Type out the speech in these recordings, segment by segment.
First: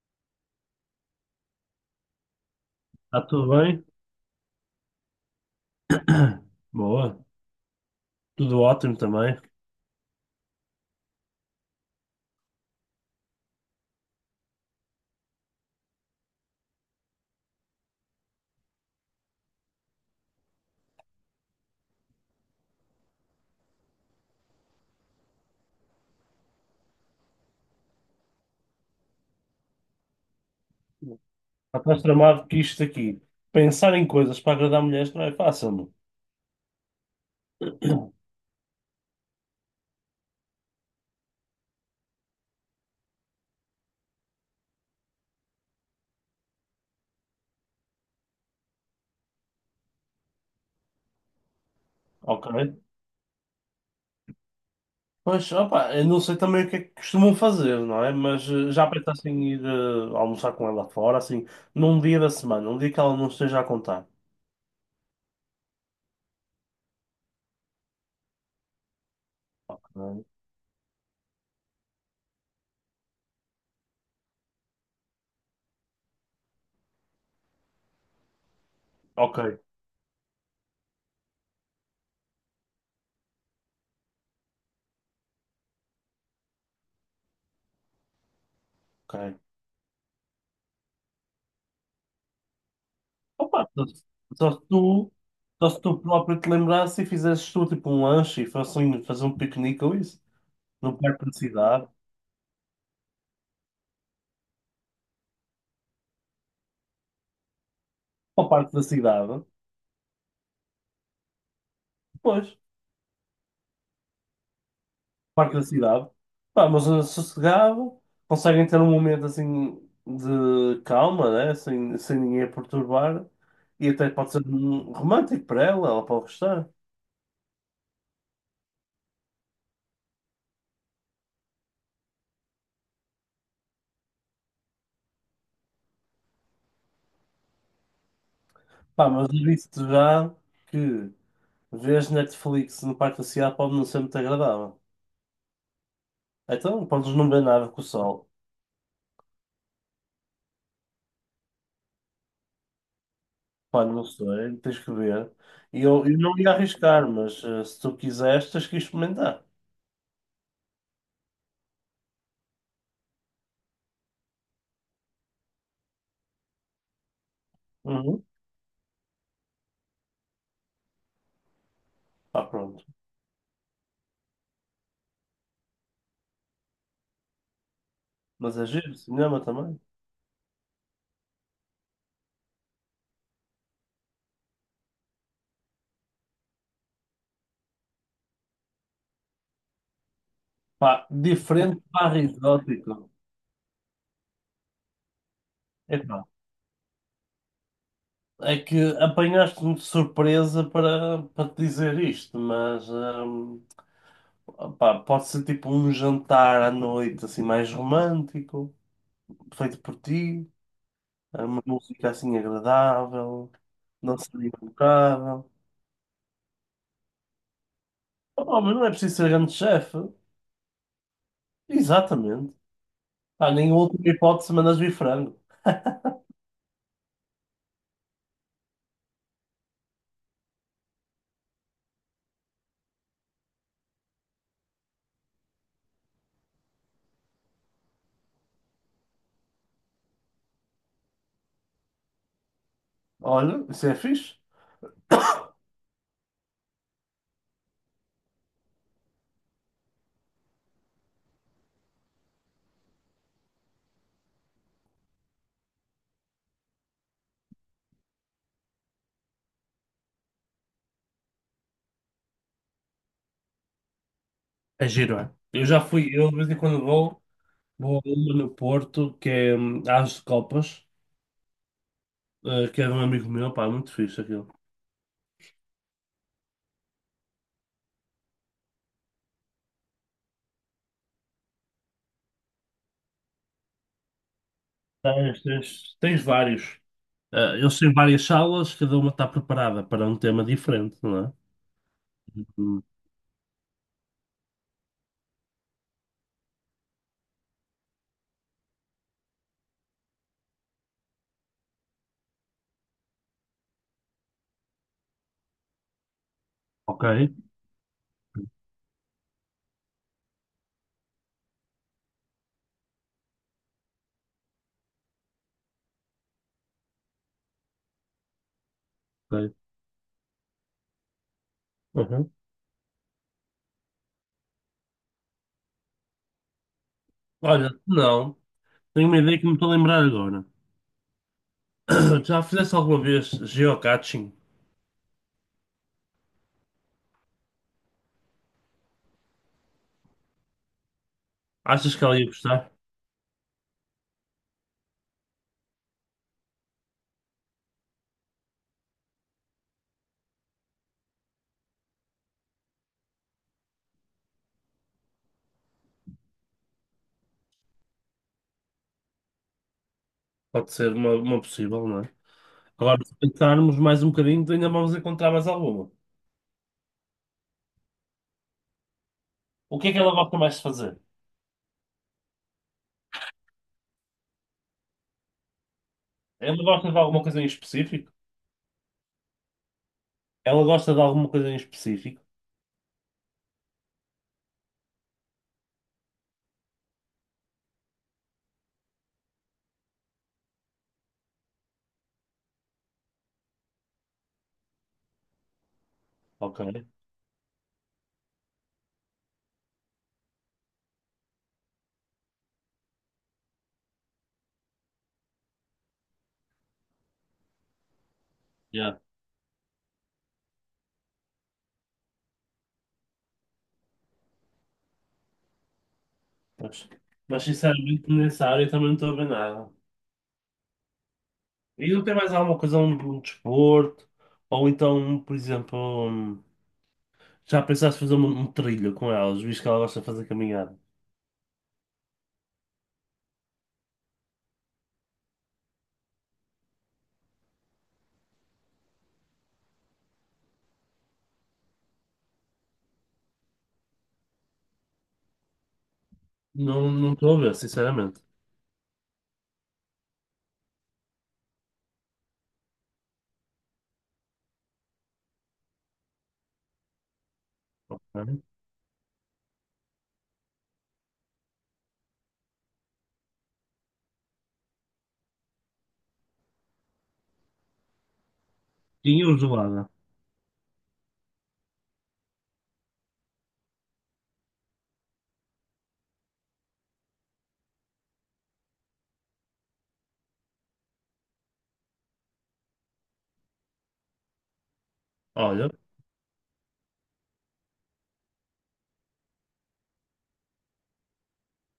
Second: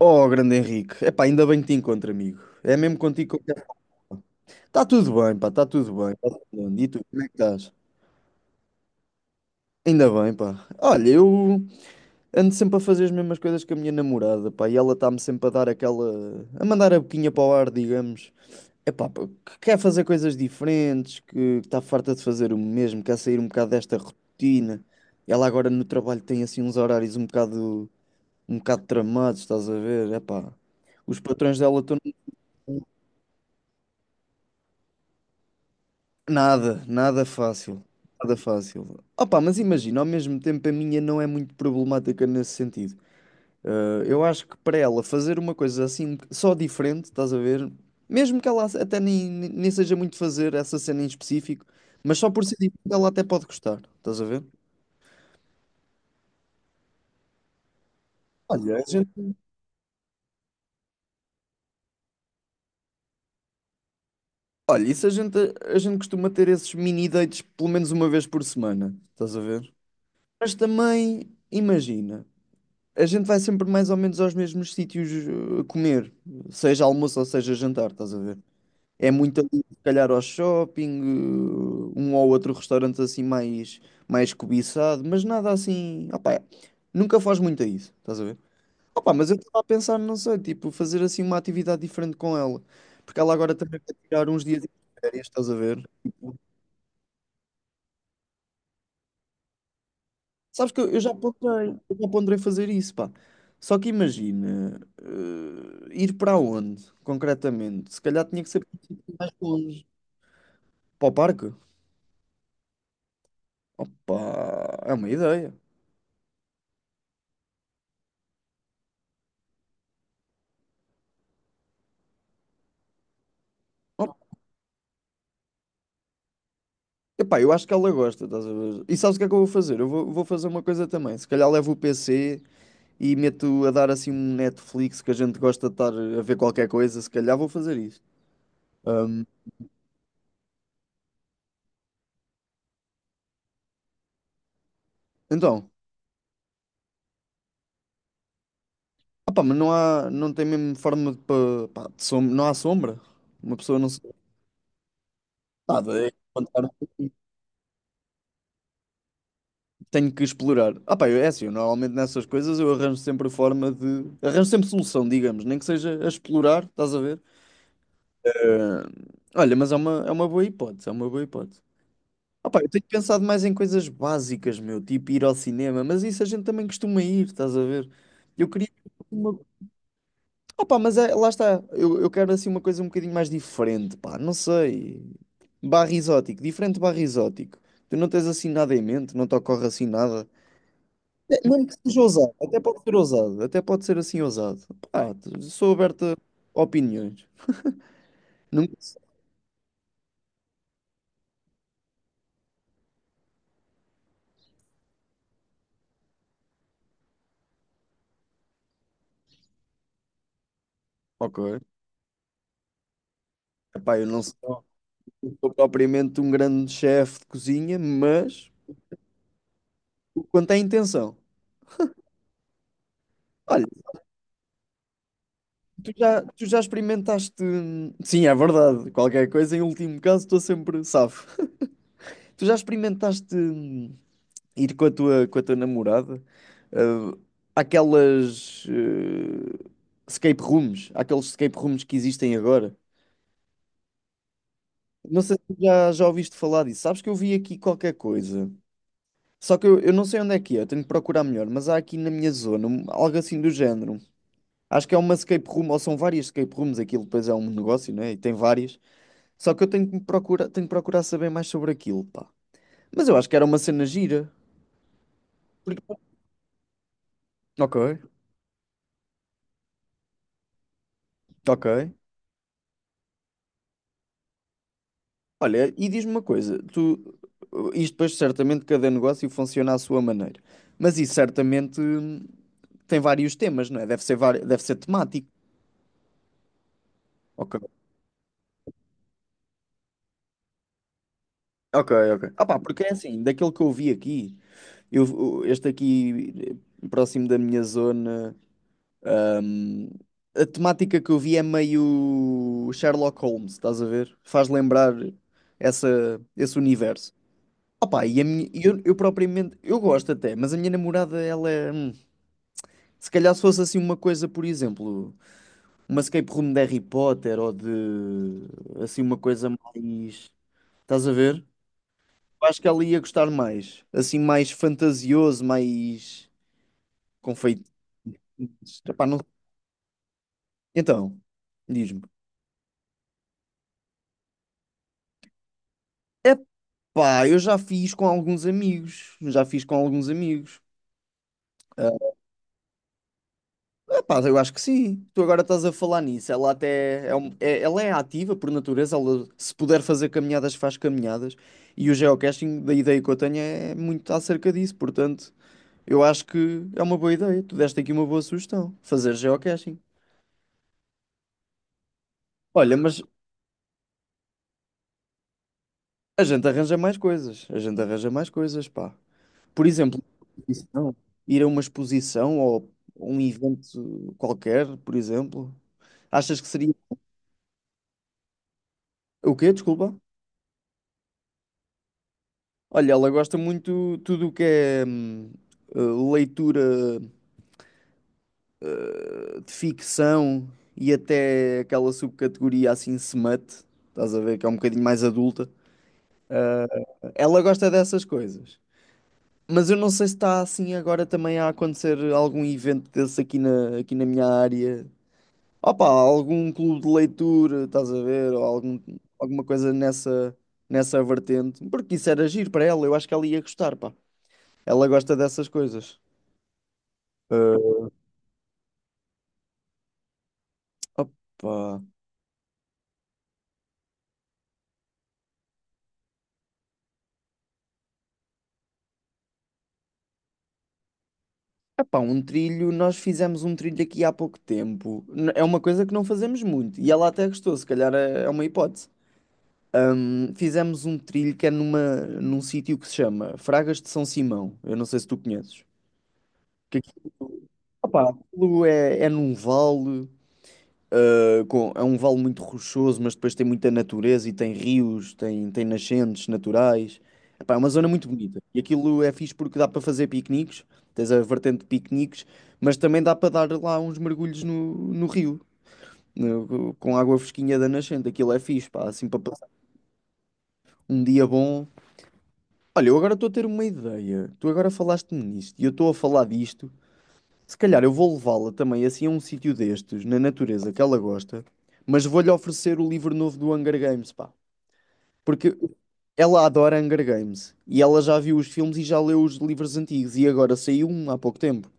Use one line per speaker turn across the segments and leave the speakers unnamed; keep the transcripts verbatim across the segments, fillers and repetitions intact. Oh, grande Henrique. Epá, ainda bem que te encontro, amigo. É mesmo
Está
contigo
tudo
que eu quero falar.
bem?
Está tudo bem, pá, está tudo bem. Tá tudo bem. E tu,
Boa.
como é que estás?
Tudo ótimo também.
Ainda bem, pá. Olha, eu ando sempre a fazer as mesmas coisas que a minha namorada, pá, e ela está-me sempre a dar aquela, a mandar a boquinha para o ar, digamos. É pá, pá, que quer fazer coisas diferentes, que está farta de fazer o mesmo, quer sair um bocado desta rotina. Ela agora no trabalho tem assim uns horários um bocado, um bocado tramados, estás a ver? É pá, os patrões
Já
dela estão
estás tramado que isto aqui. Pensar em coisas para agradar mulheres não é fácil, não?
nada, nada fácil. Nada fácil. Opa, mas imagina, ao mesmo tempo a minha não é muito problemática nesse sentido. Ah, eu acho que para ela fazer uma coisa assim, só diferente, estás a ver? Mesmo que ela até nem, nem seja muito fazer essa cena em específico, mas só por
Ok?
ser diferente ela até pode gostar, estás a ver?
Pois, opa, eu não sei também o que é que costumam fazer, não é? Mas eh,
Olha, a
já pensaste
gente,
em ir eh, almoçar com ela fora, assim, num dia da semana, um dia que ela não esteja a contar.
olha, isso a gente, a gente costuma ter esses mini dates pelo menos uma vez por semana, estás a ver?
Ok,
Mas também, imagina. A gente vai sempre mais ou menos aos mesmos sítios eh, comer, seja almoço ou seja jantar, estás a ver? É
ok.
muito ali, se calhar, ao shopping, eh, um ou outro restaurante assim mais, mais cobiçado, mas nada assim. Opá, nunca faz muito a isso, estás a ver? Opá, mas eu
Ok.
estava a pensar, não sei, tipo, fazer assim uma atividade diferente com ela, porque ela agora
Opa,
também
só,
vai
se
tirar uns
só
dias
se
de
tu,
férias, estás a
só
ver?
se tu
Tipo,
próprio te lembrasse e fizesses tu tipo um lanche e fossem fazer um piquenique ou isso,
sabes que eu
no
eu já
parque da
ponderei,
cidade,
eu já ponderei fazer isso, pá. Só que imagina, eh, ir para onde, concretamente? Se calhar tinha que
ao
ser
parque da
mais
cidade.
longe. Para o parque?
Pois,
Opa, é uma ideia.
parque da cidade. Pá, uma zona sossegada, conseguem ter um momento assim de calma, né? Sem, sem ninguém a perturbar. E até
Op-
pode ser hum, romântico para ela, ela, pode gostar.
Epá, eu acho que ela gosta, estás a ver? E sabes o que é que eu vou fazer? Eu vou, vou fazer uma coisa também. Se calhar levo o P C e meto a dar assim um Netflix que a gente gosta de estar a ver qualquer coisa. Se calhar vou fazer isso.
Pá,
Ahm,
mas eu disse-te já que ver Netflix no parque da cidade pode não ser muito agradável.
então,
Então, podes não ver nada com o sol.
opá, mas não há, não tem mesmo forma de, pa- pá, de som- não há sombra. Uma pessoa
Pá,
não se
não sei, tens que ver. E
nada,
eu,
é
eu não ia
encontrar o
arriscar,
que
mas eh, se tu quiseres, tens que experimentar.
tenho que explorar. Ah, pá, eu- é assim, eu normalmente nessas coisas eu arranjo sempre forma de. Arranjo sempre solução, digamos, nem que seja a explorar, estás a ver?
Uhum.
Eh, olha, mas é uma, é uma boa hipótese, é uma boa hipótese.
Pá,
Ah, pá, eu tenho
pronto.
pensado mais em coisas básicas, meu, tipo ir ao cinema, mas isso a gente também costuma ir, estás a ver? Eu
Mas é
queria
giro,
uma.
cinema também.
Ah, pá, mas é, lá está, eu, eu quero assim uma coisa um bocadinho mais diferente, pá, não sei. Barra exótico, diferente barra exótico. Tu não tens assim nada em mente, não te ocorre assim nada.
Pá,
É, mesmo que
diferente
seja
barra
ousado, até pode ser
exótico.
ousado, até pode ser assim ousado. Pá, sou aberto
Epá,
a opiniões.
é
Nunca...
que apanhaste-me de surpresa para, para te dizer isto, mas hum, pá, pode ser tipo um jantar à noite assim mais romântico, feito por ti,
Ok.
eh, uma música assim agradável,
Epá, eu
não
não
seria
sou, não
impecável.
sou propriamente um grande chefe de cozinha, mas
Oh, mas não é preciso ser grande chefe.
quanto à intenção.
Exatamente. Pá,
Olha,
nem última hipótese mandas vir frango.
tu já, tu já experimentaste. hum, Sim, é verdade. Qualquer coisa, em último caso, estou sempre safo. Tu já experimentaste hum, ir com a tua, com a tua namorada? ah, Aquelas eh, escape rooms, aqueles escape rooms que existem agora.
Olha, isso é fixe.
Não sei se já, já ouviste falar disso. Sabes que eu vi aqui qualquer coisa. Só que eu, eu não sei onde é que é, eu tenho que procurar melhor, mas há aqui na minha zona um- algo assim do género. Acho que é uma escape room, ou são várias escape rooms, aquilo depois é um negócio, né? E tem várias. Só que eu tenho que me procurar, tenho que procurar saber mais sobre aquilo, pá. Mas eu acho que era uma cena gira.
É giro, é? Eu já
Porque-
fui, eu de vez em quando vou.
Ok,
Vou a uma no Porto, que é hum, As de Copas,
ok.
eh, que é de um amigo meu, pá, muito fixe aquilo.
Olha, e diz-me uma coisa, tu, isto depois certamente cada negócio funciona à sua maneira, mas isso certamente hum, tem vários temas, não é? Deve ser, vari- deve ser temático.
Tens, tens, tens vários.
Ok,
Eh, eles têm várias salas, cada uma está preparada para um tema diferente, não é?
ok, ok. Ah pá,
Hum,
porque é assim, daquilo que eu vi aqui, eu, o- este aqui eh, próximo da minha zona, ahm, a temática que eu vi é meio Sherlock Holmes, estás a ver? Faz lembrar essa, esse
Ok,
universo. Ah pá, e a minha, e eu, eu propriamente, eu gosto até, mas a minha namorada, ela é, hum, se calhar se fosse assim uma coisa, por exemplo, uma escape room de Harry Potter ou de, assim, uma coisa
ok.
mais, estás a ver?
Uhum.
Eu acho que ela ia gostar mais. Assim, mais fantasioso, mais confeito.
Olha, não,
Epá,
tenho uma
não-
ideia que me estou a lembrar agora.
Então, diz-me.
Já fizeste alguma vez geocaching?
Epá, eu já fiz com alguns amigos. Já fiz com alguns amigos.
Achas que ela ia gostar?
Ah, epá, eu acho que sim. Tu agora estás a falar nisso. Ela até é, um- é- ela é ativa por natureza. Ela, se puder fazer caminhadas, faz caminhadas. E o geocaching, da ideia que eu tenho, é muito acerca disso. Portanto, eu acho que é uma boa ideia. Tu deste aqui uma boa sugestão. Fazer geocaching.
Pode ser uma, uma, possível, não é?
Olha, mas
Agora, se pensarmos mais um bocadinho, ainda vamos encontrar mais alguma.
a gente arranja mais coisas. A gente arranja mais coisas, pá. Por
O que é que
exemplo,
ela gosta mais de
exposição,
fazer?
ir a uma exposição ou um evento qualquer, por exemplo. Achas que
Ela
seria.
gosta de alguma coisa em específico?
O quê? Desculpa.
Ela gosta de alguma coisa em específico,
Olha, ela gosta muito tudo o que é hum, eh, leitura eh, de ficção e até aquela subcategoria assim smut. Estás a ver que é um bocadinho mais adulta.
ok?
Ela gosta dessas coisas. Mas eu não sei se está assim agora também a acontecer algum evento desse aqui na, aqui na minha área. Opa, algum clube de leitura, estás a ver? Ou algum,
Já,
alguma coisa nessa, nessa vertente. Porque isso era giro para ela, eu acho que ela ia gostar, pá. Ela gosta dessas coisas.
Mas, mas,
Eh,
sinceramente, nessa área eu também não estou a ver nada.
opa.
E não tem mais alguma coisa, um, um desporto? Ou então, por exemplo, um, já pensaste fazer um, um trilho com elas, visto que ela gosta de fazer caminhada?
Epá, um trilho, nós fizemos um trilho aqui há pouco tempo. N- É uma coisa que não fazemos muito. E ela até gostou, se calhar é é uma hipótese. Hum, fizemos um trilho que é numa, num sítio que se chama Fragas de São Simão. Eu não sei se tu conheces. Que
Não,
aquilo,
não estou a ver,
opá,
sinceramente.
aquilo é, é num vale, ah, com, é um vale muito rochoso, mas depois tem muita natureza e tem rios, tem, tem nascentes naturais. Epá, é uma zona
Ok.
muito bonita. E aquilo é fixe porque dá para fazer piqueniques, tens a vertente de piqueniques, mas também dá para dar lá uns mergulhos no, no rio, no- com água fresquinha da nascente. Aquilo é fixe, pá, assim para
Tinha o
passar
gelada.
um dia bom. Olha, eu agora estou a ter uma ideia. Tu agora falaste-me nisto e eu estou a falar disto. Se calhar eu vou levá-la também assim a um sítio destes, na natureza que ela gosta, mas vou-lhe oferecer o livro novo do Hunger Games, pá. Porque
Olha,
ela adora Hunger Games e ela já viu os filmes e já leu os livros antigos e agora saiu um há pouco tempo.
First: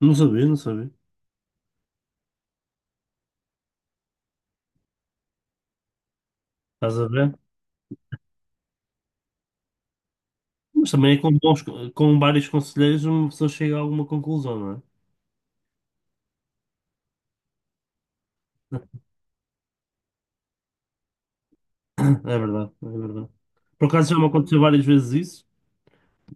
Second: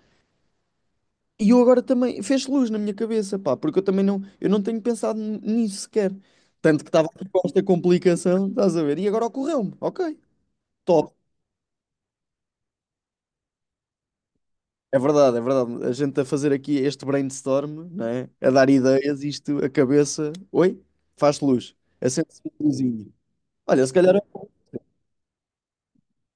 não sabia, não sabia.
E eu agora também fez luz na minha cabeça, pá, porque eu também não, eu não tenho pensado n- nisso sequer. Tanto que
Estás a
estava
ver?
com esta complicação, estás a ver? E agora ocorreu-me, ok,
Mas
top.
também é com bons, com vários conselheiros uma pessoa chega a alguma conclusão, não é?
É verdade, é verdade. A gente a fazer aqui este brainstorm, não é? A dar ideias, isto, a cabeça. Oi? Faz luz. Acende
É
se uma
verdade, é
luzinha.
verdade.
Olha,
Por
se
acaso
calhar.
já me aconteceu várias vezes isso.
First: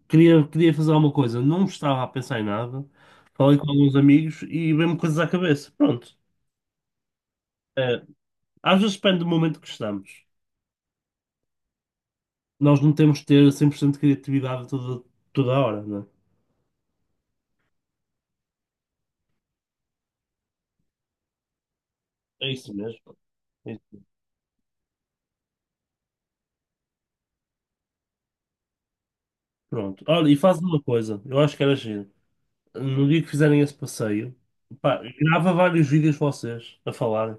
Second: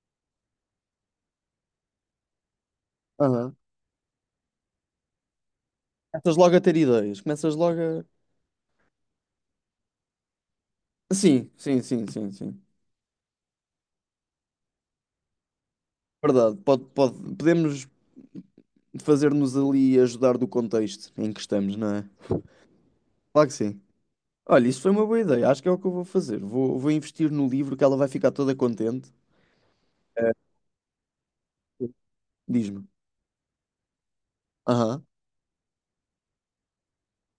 Queria, queria fazer alguma coisa, não estava a pensar em nada.
Aham.
Falei com alguns amigos e veio-me coisas à cabeça. Pronto.
Começas logo a ter ideias. Começas logo
É,
a.
às vezes depende do momento que estamos.
Sim, sim, sim, sim, sim.
Nós não temos de ter cem por cento de criatividade toda, toda a hora, não
Verdade. Pode, pode... Podemos fazer-nos ali ajudar do contexto em que estamos, não é?
é? É isso mesmo.
Claro que
É
sim.
isso mesmo.
Olha, isso foi uma boa ideia. Acho que é o que eu vou fazer. Vou, vou investir no livro que ela vai ficar toda contente.
Pronto. Olha, e faz uma coisa, eu acho que era giro.
Diz-me.
No dia que fizerem esse passeio, pá,
Aham.
grava vários vídeos vocês a falar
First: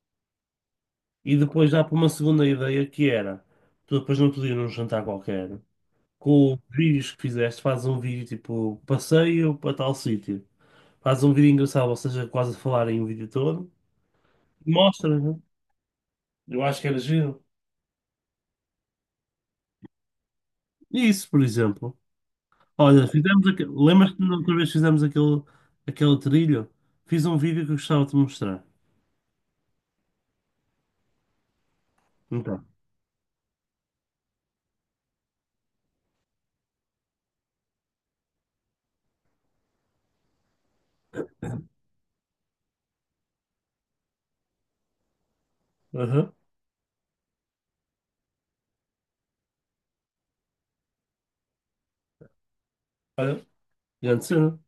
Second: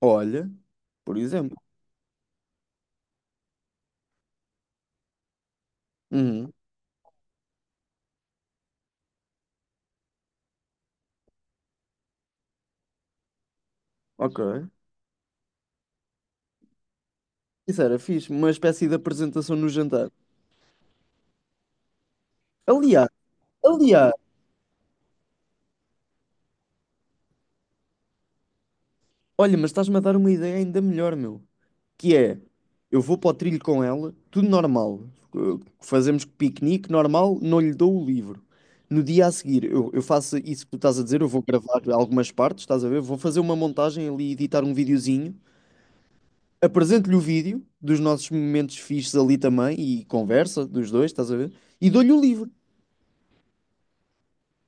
Olha, por
e
exemplo.
depois dá para uma segunda ideia que era. Tu depois não podias num jantar qualquer.
Uhum.
Com os vídeos que fizeste, fazes um vídeo tipo passeio para tal sítio, fazes um vídeo engraçado, ou seja, quase a falar em um vídeo todo,
Ok.
mostra, né? Eu acho que era giro.
Isso era fixe, uma espécie de apresentação no jantar.
Isso, por exemplo. Olha,
Aliás,
fizemos aquele.
aliás,
Lembras-te da outra vez que fizemos aquele, aquele, trilho? Fiz um vídeo que eu gostava de te mostrar.
olha, mas estás-me a dar uma ideia ainda melhor, meu. Que é,
Então.
eu vou para o trilho com ela, tudo normal. Uh, Fazemos piquenique normal, não lhe dou o livro. No dia a seguir, eu, eu faço isso que tu estás a dizer, eu vou gravar algumas partes, estás a ver? Vou fazer uma montagem ali, editar um videozinho.
Aham.
Apresento-lhe o vídeo dos nossos momentos fixes ali também e conversa dos dois, estás a ver? E dou-lhe o livro.
Olha, grande cena.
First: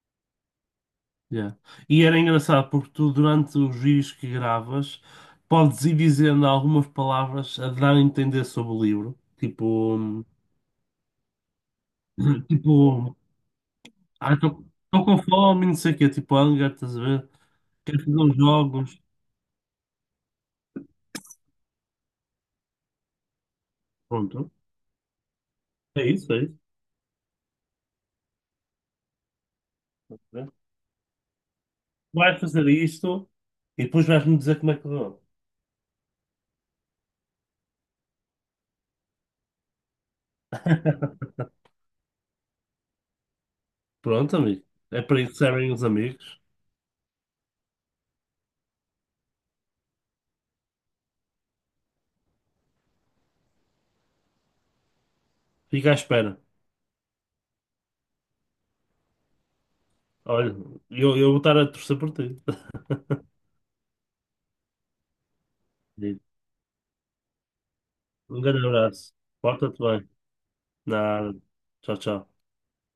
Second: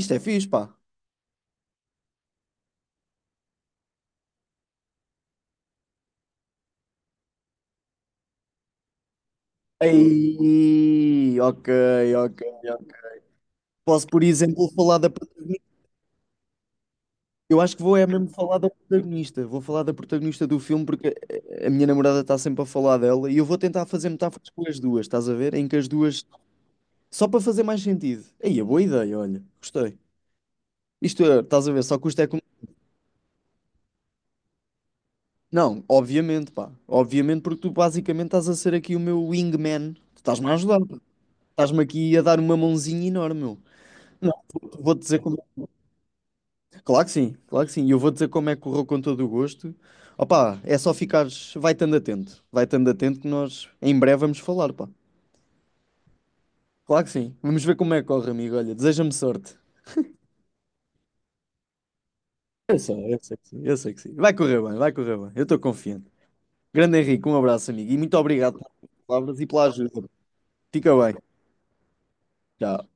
Isto é fixe, pá.
Yeah. E era engraçado porque tu, durante os vídeos que gravas, podes ir dizendo algumas palavras a dar a entender sobre o livro. Tipo, hum,
Aí, ok, ok, ok.
tipo,
Posso, por
Ah, estou
exemplo, falar da
com fome,
protagonista.
não sei o quê, tipo hunger, estás a ver?
Eu acho que vou
Quero
é
fazer
mesmo
uns
falar da
jogos.
protagonista. Vou falar da protagonista do filme porque a a minha namorada está sempre a falar dela e eu vou tentar fazer metáforas
Pronto.
com as duas, estás a ver? Em que as
É
duas.
isso, é isso.
Só para fazer mais sentido. Aí, é boa ideia, olha. Gostei.
Né?
Isto é, estás a ver? Só custa é
Vais
como.
fazer isto e depois vais-me dizer como é que correu.
Não, obviamente, pá. Obviamente, porque tu basicamente estás a ser aqui o meu wingman. Tu estás-me a ajudar, pá. Estás-me aqui a dar uma mãozinha enorme, meu. Não,
Pronto, amigo.
vou- vou-te
É
dizer
para isso
como.
que servem os amigos.
Claro que sim, claro que sim. E eu vou dizer como é que correu com todo o gosto. Opa, é só ficares, vai estando atento, vai estando atento que nós em breve vamos falar, pá.
Fica à espera.
Claro que sim. Vamos ver como é que corre, amigo. Olha, deseja-me sorte.
Olha, eu, eu vou estar a torcer por ti.
Eu sei, eu sei que sim, eu sei que sim. Vai correr bem, vai correr bem. Eu estou confiante. Grande Henrique, um abraço, amigo. E muito
Um
obrigado
grande
pelas
abraço.
palavras e pela
Porta-te
ajuda.
bem.
Fica bem.
Nada. Tchau, tchau.
Tchau.